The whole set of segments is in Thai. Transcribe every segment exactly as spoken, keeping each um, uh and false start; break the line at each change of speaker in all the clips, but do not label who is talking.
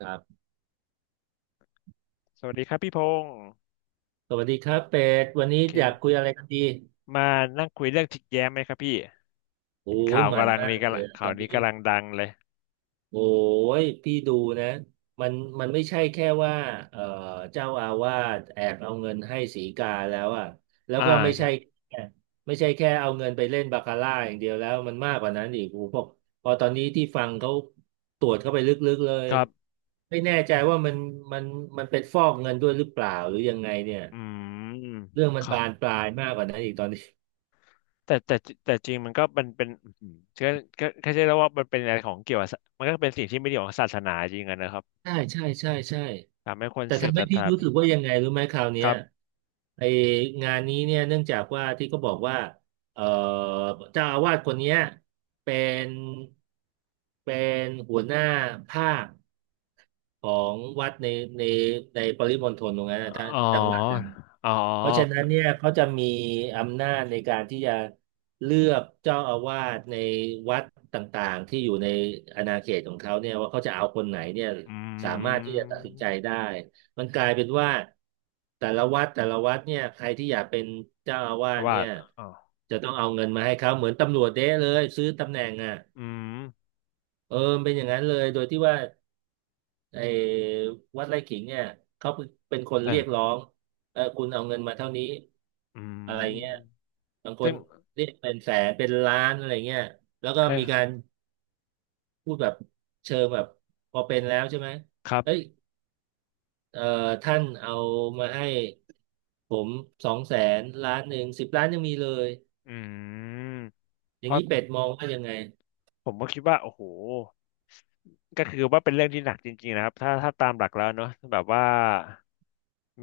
ครับ
สวัสดีครับพี่พงศ์
สวัสดีครับเป็ดวัน
โอ
นี้อยากคุย
เค
อะไรกันดี
มานั่งคุยเรื่องจิกแย้มไหมครับพี่
โอ้
เห็นข่า
ย
ว
มัน
กำลัง
มา
นี้
กเล
กำลั
ย
ง
อะต
ข่า
อ
ว
น
นี้
นี้
กำลังดังเลย
โอ้ยพี่ดูนะมันมันไม่ใช่แค่ว่าเอ่อเจ้าอาวาสแอบเอาเงินให้สีกาแล้วอ่ะแล้ว
อ่า
ก็ไม่
ค
ใช่
รับ
แค่ไม่ใช่แค่เอาเงินไปเล่นบาคาร่าอย่างเดียวแล้วมันมากกว่านั้นอีกโอ้โหพอพอตอนนี้ที่ฟังเขาตรวจเข้าไปลึกๆเลย
ครับ
ไม่แน่ใจว่ามันมันมันเป็นฟอกเงินด้วยหรือเปล่าหรือยังไงเนี่ย
อืม
เรื่องมัน
ค่ะ
บานปลายมากกว่านั้นอีกตอนนี้
แต่แต่แต่จริงมันก็มันเป็นอืมก็ก็ก็ใช่แล้วว่ามันเป็นอะไรของเกี่ยวกับศามันก็เป็นสิ่งที่ไม่ดีของศาสนาจริงอะนะครับ
ใช่ใช่ใช่ใช่
ทำให้คน
แต่
เสื่อม
ทำ
ศ
ให้
รัท
พี่
ธาไป
รู้สึกว่ายังไงรู้ไหมคราวเนี้
ค
ย
รับ
ไองานนี้เนี่ยเนื่องจากว่าที่เขาบอกว่าเอ่อเจ้าอาวาสคนเนี้ยเป็นเป็นหัวหน้าภาค ของวัดในในในปริมณฑลตรงนั้นนะ้าน
อ๋อ
จังหวัดนั้น
อ๋อ
เพราะฉะนั้นเนี่ยเขาจะมีอำนาจในการที่จะเลือกเจ้าอาวาสในวัดต่างๆที่อยู่ในอาณาเขตของเขาเนี่ยว่าเขาจะเอาคนไหนเนี่ย
อื
สามารถที่จะตัดสินใจได้
ม
มันกลายเป็นว่าแต่ละวัดแต่ละวัดเนี่ยใครที่อยากเป็นเจ้าอาวาส
ว่า
เนี่ย
อ๋อ
จะต้องเอาเงินมาให้เขาเหมือนตำรวจเด้เลยซื้อตำแหน่งอ่ะ
อืม
เออเป็นอย่างนั้นเลยโดยที่ว่า ไอ้วัดไร่ขิงเนี่ยเขาเป็นคน
แต่
เรียกร้องเออคุณเอาเงินมาเท่านี้
อื
อะไรเงี้ย
ม
บางค
ซึ่
น
ง
เรียกเป็นแสนเป็นล้านอะไรเงี้ยแล้วก็
ใค
มีกา
ร
รพูดแบบเชิงแบบพอเป็นแล้วใช่ไหม
ครั
เฮ้ย
บ
เอ่อท่านเอามาให้ผมสองแสนล้านหนึ่งสิบล้านยังมีเลย
อืม
อ
เพ
ย่าง
ราะ
นี้เป็ดมองว่ายังไง
ผมก็คิดว่าโอ้โหก็คือว่าเป็นเรื่องที่หนักจริงๆนะครับถ้าถ้าตามหลักแล้วเนอะแบบว่า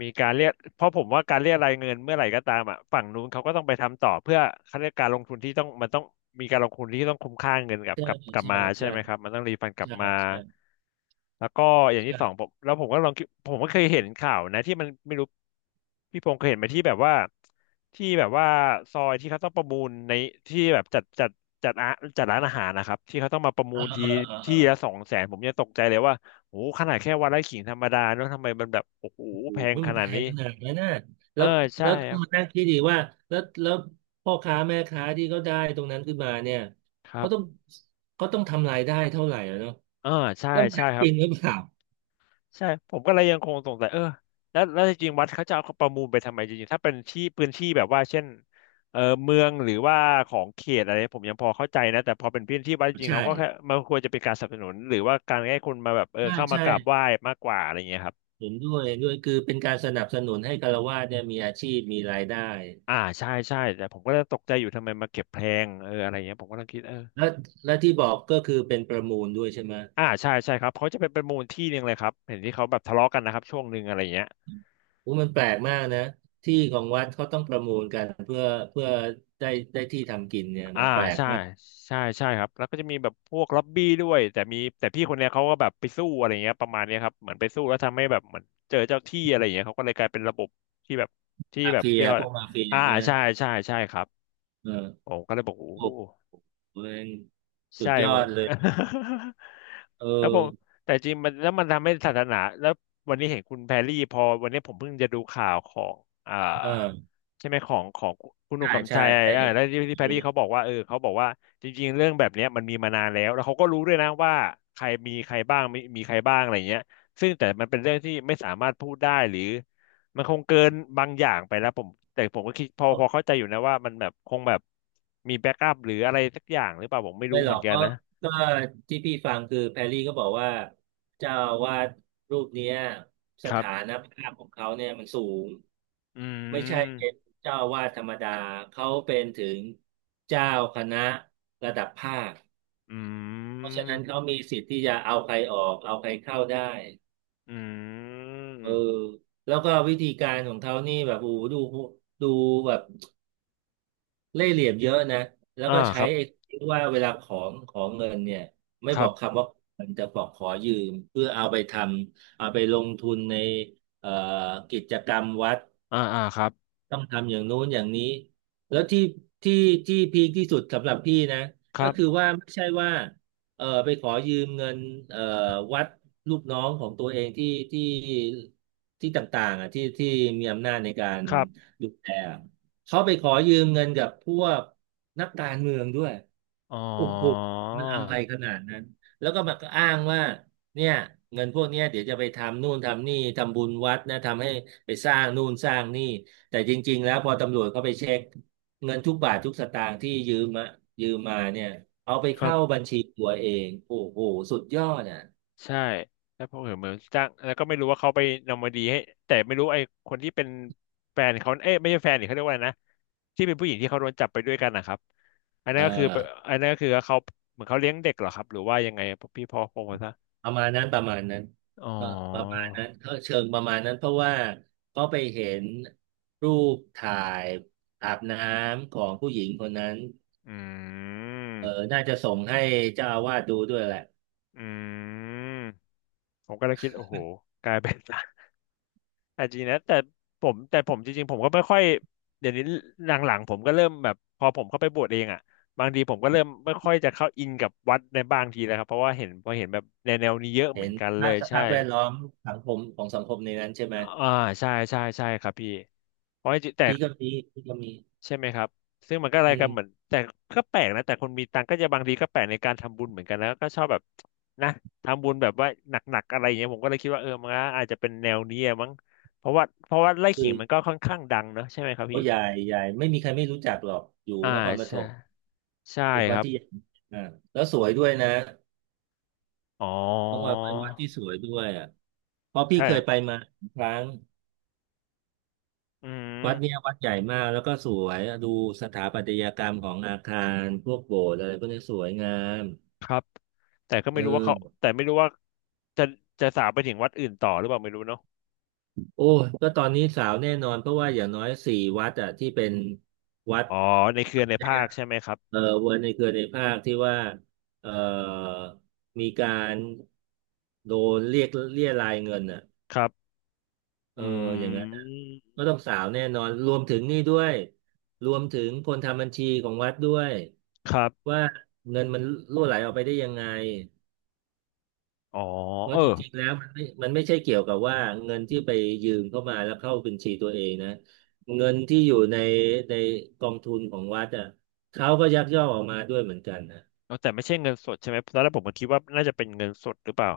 มีการเรียกเพราะผมว่าการเรียกรายเงินเมื่อไหร่ก็ตามอ่ะฝั่งนู้นเขาก็ต้องไปทำต่อเพื่อเขาเรียกการลงทุนที่ต้องมันต้องมีการลงทุนที่ต้องคุ้มค่าเงินกลับ
ใช่
กลับกลับ
ใช่
มาใช่
ใช่
ไหมครับมันต้องรีฟันกลับ
ใช่
มา
ใช่
แล้วก็อย่างที่สอง
ใช่
ผมแล้วผมก็ลองคิดผมก็เคยเห็นข่าวนะที่มันไม่รู้พี่พงศ์เคยเห็นไหมที่แบบว่าที่แบบว่าซอยที่เขาต้องประมูลในที่แบบจัดจัดจัดอาจัดร้านอาหารนะครับที่เขาต้องมาประมู
อ่า
ลที
อ่า
ที่
อ่า
ละสองแสนผมยังตกใจเลยว่าโอ้โหขนาดแค่วันละขิงธรรมดาเนอะทำไมมันแบบโอ้โห
อุ้
แพ
ย
ง
มัน
ข
แพ
นาดนี้
งขนาดนั้นนะ
เอ
แล้
อ
ว
ใช่
แล้วต้อ
ค
ง
รับ
มานั่งคิดดีว่าแล้วแล้วพ่อค้าแม่ค้าที่เขาได้ตรงนั้นขึ้นมาเนี่ย
ครั
เขาต้อง
บ
เขาต้องทำรายได้เท่าไหร่อะเนาะ
เออใช่
แล้วมัน
ใช่
ได้
ค
จ
รับ
ริงหรือเปล่า
ใช่ผมก็เลยยังคงสงสัยเออแล้วแล้วจริงๆวัดเขาจะเอาประมูลไปทำไมจริงๆถ้าเป็นที่พื้นที่แบบว่าเช่นเออเมืองหรือว่าของเขตอะไรผมยังพอเข้าใจนะแต่พอเป็นพื้นที่วัดจริงๆ
ใช่
เขาก็แค่มันควรจะเป็นการสนับสนุนหรือว่าการให้คนมาแบบเออ
ใช่
เข้ามา
ใช่
กราบไหว้มากกว่าอะไรเงี้ยครับ
เห็นด้วยเห็นด้วยคือเป็นการสนับสนุนให้ฆราวาสเนี่ยมีอาชีพมีรายได้
อ่าใช่ใช่แต่ผมก็เลยตกใจอยู่ทำไมมาเก็บแพงเอออะไรเงี้ยผมก็เลยคิดเออ
แล้วและที่บอกก็คือเป็นประมูลด้วยใช่ไหม
อ่าใช่ใช่ครับเขาจะเป็นประมูลที่หนึ่งเลยครับเห็นที่เขาแบบทะเลาะกันนะครับช่วงหนึ่งอะไรเงี้ย
โอ้มันแปลกมากนะที่ของวัดเขาต้องประมูลกันเพื่อเพื่อได้ได้ที่ทำกินเนี่ย
อ่า
มันแปลก
ใช่
นะ
ใช่ใช่ครับแล้วก็จะมีแบบพวกล็อบบี้ด้วยแต่มีแต่พี่คนเนี้ยเขาก็แบบไปสู้อะไรเงี้ยประมาณเนี้ยครับเหมือนไปสู้แล้วทำให้แบบเหมือนเจอเจ้าที่อะไรเงี้ยเขาก็เลยกลายเป็นระบบที่แบบที่
มา
แบบ
เฟีย
เรียกว่า
พวกมาเฟีย
อ่า
ใช่ไหม
ใช่ใช่ใช่ครับ
เออ
ผมก็เลยบอกโอ้
โอ้โหเป็นสุ
ใช่
ดยอ
ผม
ดเลยเอ
แล้วผ
อ
มแต่จริงมันแล้วมันทำให้ศาสนาแล้ววันนี้เห็นคุณแพรรี่พอวันนี้ผมเพิ่งจะดูข่าวของอ่า
เออ
ใช่ไหมของของคุณหนุ่
ใช่
มกำ
ใช่
ชัย
ใน
เออแล้วที่ที่แพรรี่เขาบอกว่าเออเขาบอกว่าจริงๆเรื่องแบบเนี้ยมันมีมานานแล้วแล้วเขาก็รู้ด้วยนะว่าใครมีใครบ้างมีมีใครบ้างอะไรเงี้ยซึ่งแต่มันเป็นเรื่องที่ไม่สามารถพูดได้หรือ มันคงเกินบางอย่างไปแล้วผมแต่ผมก็คิดพอพอเข้าใจอยู่นะว่ามันแบบคงแบบมีแบ็กอัพหรืออะไรสักอย่างหรือเปล่าผมไม่
ไม่
รู้
หร
เหมื
อ
อ
ก
นกัน
ก็
นะ
ก็ที่พี่ฟังคือแพรรี่ก็บอกว่าเจ้าอาวาสรูปเนี้ยส
ครั
ถาน
บ
ภาพของเขาเนี่ยมันสูง
อื
ไม่ใช่เป็น
ม
เจ้าอาวาสธรรมดาเขาเป็นถึงเจ้าคณะระดับภาค
อื
เพราะฉะนั้นเขา
ม
มีสิทธิ์ที่จะเอาใครออกเอาใครเข้าได้
อื
เออ
ม
แล้วก็วิธีการของเขานี่แบบโอ้โหดูดูแบบ เล่ห์เหลี่ยมเยอะนะแล้ว
อ่า
ก็
ค
ใช้
รับ
ไอ้ที่ว่าเวลาของของเงินเนี่ยไม่
ค
บ
รั
อก
บ
คำว่ามันจะบอกขอยืมเพื่อเอาไปทำเอาไปลงทุนในเอ่อกิจกรรมวัด
อ่าอ่าครับ
ต้องทำอย่างโน้นอย่างนี้แล้วที่ที่ที่พีคที่สุดสำหรับพี่นะ
ค
ก็
รั
คือ
บ
ว่าไม่ใช่ว่าเออไปขอยืมเงินเออวัดลูกน้องของตัวเองที่ที่ที่ต่างๆอ่ะที่ที่มีอำนาจในการ
ครับ
ดูแลเขาไปขอยืมเงินกับพวกนักการเมืองด้วย
อ๋อ
โอ้โหมันอะไรขนาดนั้นแล้วก็มาก็อ้างว่าเนี่ยเงินพวกเนี้ยเดี๋ยวจะไปทำนู่นทำนี่ทำบุญวัดนะทำให้ไปสร้างนู่นสร้างนี่ แต่จริงๆแล้วพอตำรวจเขาไปเช็คเงินทุกบาททุกสตางค์ที่ยืมมายืมมาเนี่ยเอาไป
ครั
เข้า
บ
บัญชีตัวเองโอ้โหสุดยอดอ่ะ
ใช่แล้วพอเห็นเหมือนจ้างแล้วก็ไม่รู้ว่าเขาไปนอร์มาดีให้แต่ไม่รู้ไอ้คนที่เป็นแฟนเขาเอ๊ะไม่ใช่แฟนนีเขาเรียกว่าอะไรนะที่เป็นผู้หญิงที่เขาโดนจับไปด้วยกันนะครับอัน
เอ
นั้
อ
นก็คืออันนั้นก็คือเขาเหมือนเขาเลี้ยงเด็กเหรอครับหรือว่ายังไงพี่พอพงศ์ซะ
ประมาณนั้นประมาณนั้น
อ๋อ
เออประมาณนั้นก็เชิงประมาณนั้นเพราะว่าเขาไปเห็นรูปถ่ายอาบน้ำของผู้หญิงคนนั้น
อื
เออ
ม
น่าจะส่งให้เจ้าอาวาสดูด้วยแหละ
อืมผมก็เลยคิดโอ้โหกลายเป็น อาจจะนะแต่ผมแต่ผมจริงๆผมก็ไม่ค่อยเดี๋ยวนี้หลังๆผมก็เริ่มแบบพอผมเข้าไปบวชเองอ่ะบางทีผมก็เริ่มไม่ค่อยจะเข้าอินกับวัดในบางทีแล้วครับเพราะว่าเห็นพอเห็นแบบแนวแนวนี้เยอะเห
เห็
มือ
น
นกันเล
ภาพ
ย
ส
ใช่
ภาพแวดล้อมสังคมของสังคมในนั้นใช่ไหม
อ่าใช่ใช่ใช่ครับพี่เพราะจริงแต่
พี่ก็มีพี่ก็มี
ใช่ไหมครับ ซึ่งมันก็อะไร
อื
กันเห
ม
มือนแต่ก็แปลกนะแต่คนมีตังค์ก็จะบางทีก็แปลกในการทำบุญเหมือนกันแล้วก็ชอบแบบนะทำบุญแบบว่าหนักๆอะไรอย่างเงี้ยผมก็เลยคิดว่าเออมันก็อาจจะเป็นแนวนี้อะมั้งเพราะว่าเพราะว่าไล่
คื
ขิ
อ
งมันก็ค่อนข้างดังเนอะใช่ไหมครับ
โอ้
พี่
ยายยายไม่มีใครไม่รู้จักหรอกอยู่
อ่า
นครปฐ
ใช่
ม
ใช่
เป็น
ค
วัด
รับ
ที่อ่าแล้วสวยด้วยนะ
อ๋อ
เพราะว่าเป็นวัดที่สวยด้วยอ่ะเพราะพี่
ใช่
เค
ค
ย
รับ
ไปมาครั้ง
อืม
วัดเนี้ยวัดใหญ่มากแล้วก็สวยดูสถาปัตยกรรมของอาคารพวกโบสถ์อะไรพวกนี้สวยงาม
ครับแต่ก็
เอ
ไม่รู้ว่าเขา
อ
แต่ไม่รู้ว่าจะจะสาวไปถึงวัดอื่นต่อหรือเปล่าไม่รู้เนาะ
โอ้ยก็ตอนนี้สาวแน่นอนเพราะว่าอย่างน้อยสี่วัดอ่ะที่เป็นวัด
อ๋อในเครือในภา
เนี่ย
คใช่ไหมครับ
เออเวอร์ในเครือในภาคที่ว่าเออมีการโดนเรียกเรียรายเงินอ่ะ
ครับ
เอ
อื
ออย่างนั้นน่ะ
ม
ก็ต้องสาวแน่นอนรวมถึงนี่ด้วยรวมถึงคนทำบัญชีของวัดด้วย
ครับ
ว่าเงินมันรั่วไหลออกไปได้ยังไง
อ๋อ
เพ
เอ
ราะ
อ
จริงๆแล้วมันไม่มันไม่ใช่เกี่ยวกับว่าเงินที่ไปยืมเข้ามาแล้วเข้าบัญชีตัวเองนะเงินที่อยู่ในในกองทุนของวัดอ่ะเขาก็ยักยอกออกมาด้วยเหมือนกันนะ
เอาแต่ไม่ใช่เงินสดใช่ไหมตอนแรกผมก็คิดว่าน่าจะเป็นเงินสดหรือเปล่า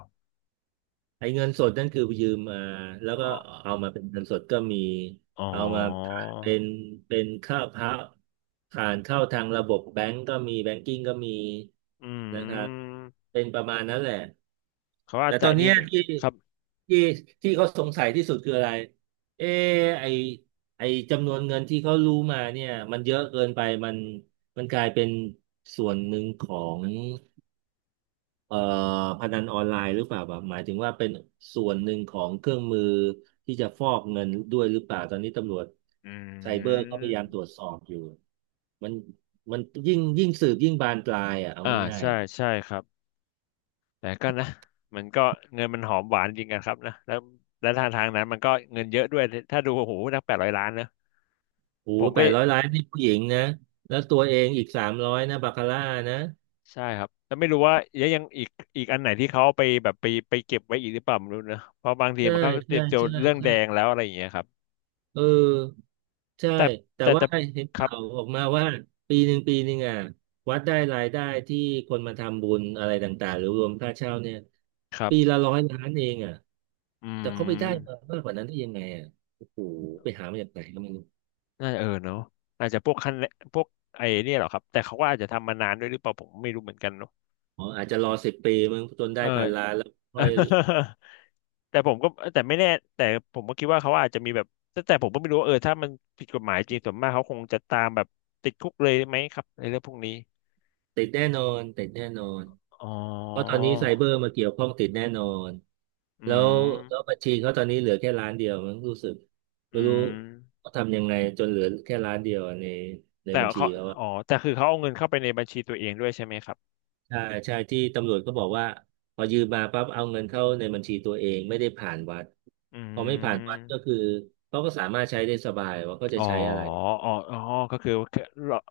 ไอ้เงินสดนั่นคือยืมมาแล้วก็
อ๋อ
เอามาเป็นเงินสดก็มี
อ๋อ
เอามาเป็นเป็นค่าพักผ่านเข้าทางระบบแบงก์ก็มีแบงกิ้งก็มี
อื
นะครับ
ม
เป็นประมาณนั้นแหละ
เขาอา
แต่
จ
ต
จะ
อนเนี้
นี่
ย
ไหม
ที่
ครับ
ที่ที่เขาสงสัยที่สุดคืออะไรเออไอไอจำนวนเงินที่เขารู้มาเนี่ยมันเยอะเกินไปมันมันกลายเป็นส่วนหนึ่งของ เอ่อพนันออนไลน์หรือเปล่าแบบหมายถึงว่าเป็นส่วนหนึ่งของเครื่องมือที่จะฟอกเงินด้วยหรือเปล่าตอนนี้ตำรวจ
อื
ไซเบอร์ก็พยายาม
ม
ตรวจสอบอยู่มันมันยิ่งยิ่งสืบยิ่งบานปลายอ่ะเอา
อ่า
ง่าย
ใช่
ๆอ่ะ
ใช่ครับแต่ก็นะมันก็เงินมันหอมหวานจริงกันครับนะแล้วแล้วทางทางนั้นมันก็เงินเยอะด้วยถ้าดูโอ้โหนักแปดร้อยล้านนะ
โอ้
ผม
แป
ก็
ดร้อยล้านนี่ผู้หญิงนะแล้วตัวเองอีกสามร้อยนะบาคาร่านะ
ใช่ครับแล้วไม่รู้ว่ายังยังอีกอีกอันไหนที่เขาเอาไปแบบไปไปเก็บไว้อีกหรือเปล่าไม่รู้นะเพราะบางที
ใช่
มันก็เตรี
ใช่
ยมเจอ
ใช่
เรื่อง
ใช่
แดงแล้วอะไรอย่างเงี้ยครับ
เออใช่
แต่
แต่
แต่
ว่า
แต่
เห็น
ครั
ข่า
บ
วออกมาว่าปีหนึ่งปีหนึ่งอ่ะวัดได้รายได้ที่คนมาทำบุญอะไรต่างๆหรือรวมค่าเช่าเนี่ย
ครั
ปี
บ
ละร้อยล้านเองอ่ะ
อื
แต่เขาไปได้มา
ม
มากกว่านั้นได้ยังไงอ่ะโอ้โหไปหามาจากไหนก็ไม่รู้
น่าจะเออเนาะอาจจะพวกคันพวกไอ้เนี่ยเหรอครับแต่เขาก็อาจจะทำมานานด้วยหรือเปล่าผมไม่รู้เหมือนกันเนาะ
อ๋ออาจจะรอสิบปีมึงจนได้
เออ
พันล้านแล้วค่อย
แต่ผมก็แต่ไม่แน่แต่ผมก็คิดว่าเขาอาจจะมีแบบแต่แต่ผมก็ไม่รู้ว่าเออถ้ามันผิดกฎหมายจริงส่วนมากเขาคงจะตามแบบติดคุกเลยไหมครับในเรื่องพวกนี้
ติดแน่นอนติดแน่นอน
อ๋อ
เพราะตอนนี้ไซเบอร์มาเกี่ยวข้องติดแน่นอน
อื
แล้วแล้ว
ม
บัญชีเขาตอนนี้เหลือแค่ล้านเดียวมั้งรู้สึก
อื
ไม่รู้
ม
เขาทำยังไงจนเหลือแค่ล้านเดียวในใน
แต่
บัญชี
เขา
เขาอะ
อ๋อแต่คือเขาเอาเงินเข้าไปในบัญชีตัวเองด้วยใช่ไหมครับ
ใช่ใช่ที่ตำรวจก็บอกว่าพอยืมมาปั๊บเอาเงินเข้าในบัญชีตัวเองไม่ได้ผ่านวัด
อื
พอไม่ผ่านวัดก็
ม
คือเขาก็สามารถใช้ได้สบายว่าเขาจะ
อ๋อ
ใช้อะไร
อ๋ออ๋อก็คือ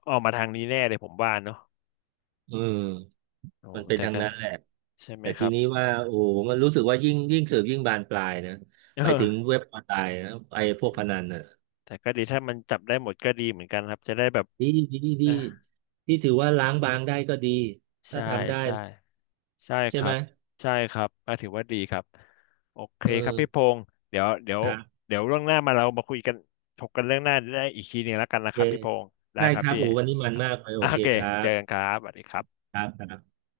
ออกมาทางนี้แน่เลยผมว่าเนอะ
อืม
โอ้
มันเป็น
แต่
ทาง
ก็
นั้นแหละ
ใช่ไหม
แต่
ค
ที
รับ
นี้ว่าโอ้โหมันรู้สึกว่ายิ่งยิ่งสืบยิ่งบานปลายนะ
เอ
ไปถึง
อ
เว็บออนไลน์นะไอ้พวกพนันน่ะ
แต่ก็ดีถ้ามันจับได้หมดก็ดีเหมือนกันครับจะได้แบบ
ดีดีดี
นะ
ที่ถือว่าล้างบางได้ก็ดีถ้า
ใช่
ทำได้
ใช่ใช่
ใช่
ค
ไห
รั
ม
บใช่ครับก็ถือว่าดีครับโอเค
เอ
ครับพี่พ
อ
งศ์เดี๋ยวเดี๋ยว
ครับ
เดี๋ยวเรื่องหน้ามาเรามาคุยกันถกกันเรื่องหน้าได้อีกทีหนึ่งแล้วกัน
โอ
นะ
เค
ครับพี่พงศ์ได้
ได้
ครั
ค
บ
รับ
พี่
โอ้วันนี้มันมากเลยโอ
อ่ะโอ
เค
เค
ครั
เจอกันค
บ
รับสวัสดีครับ
ครับครับ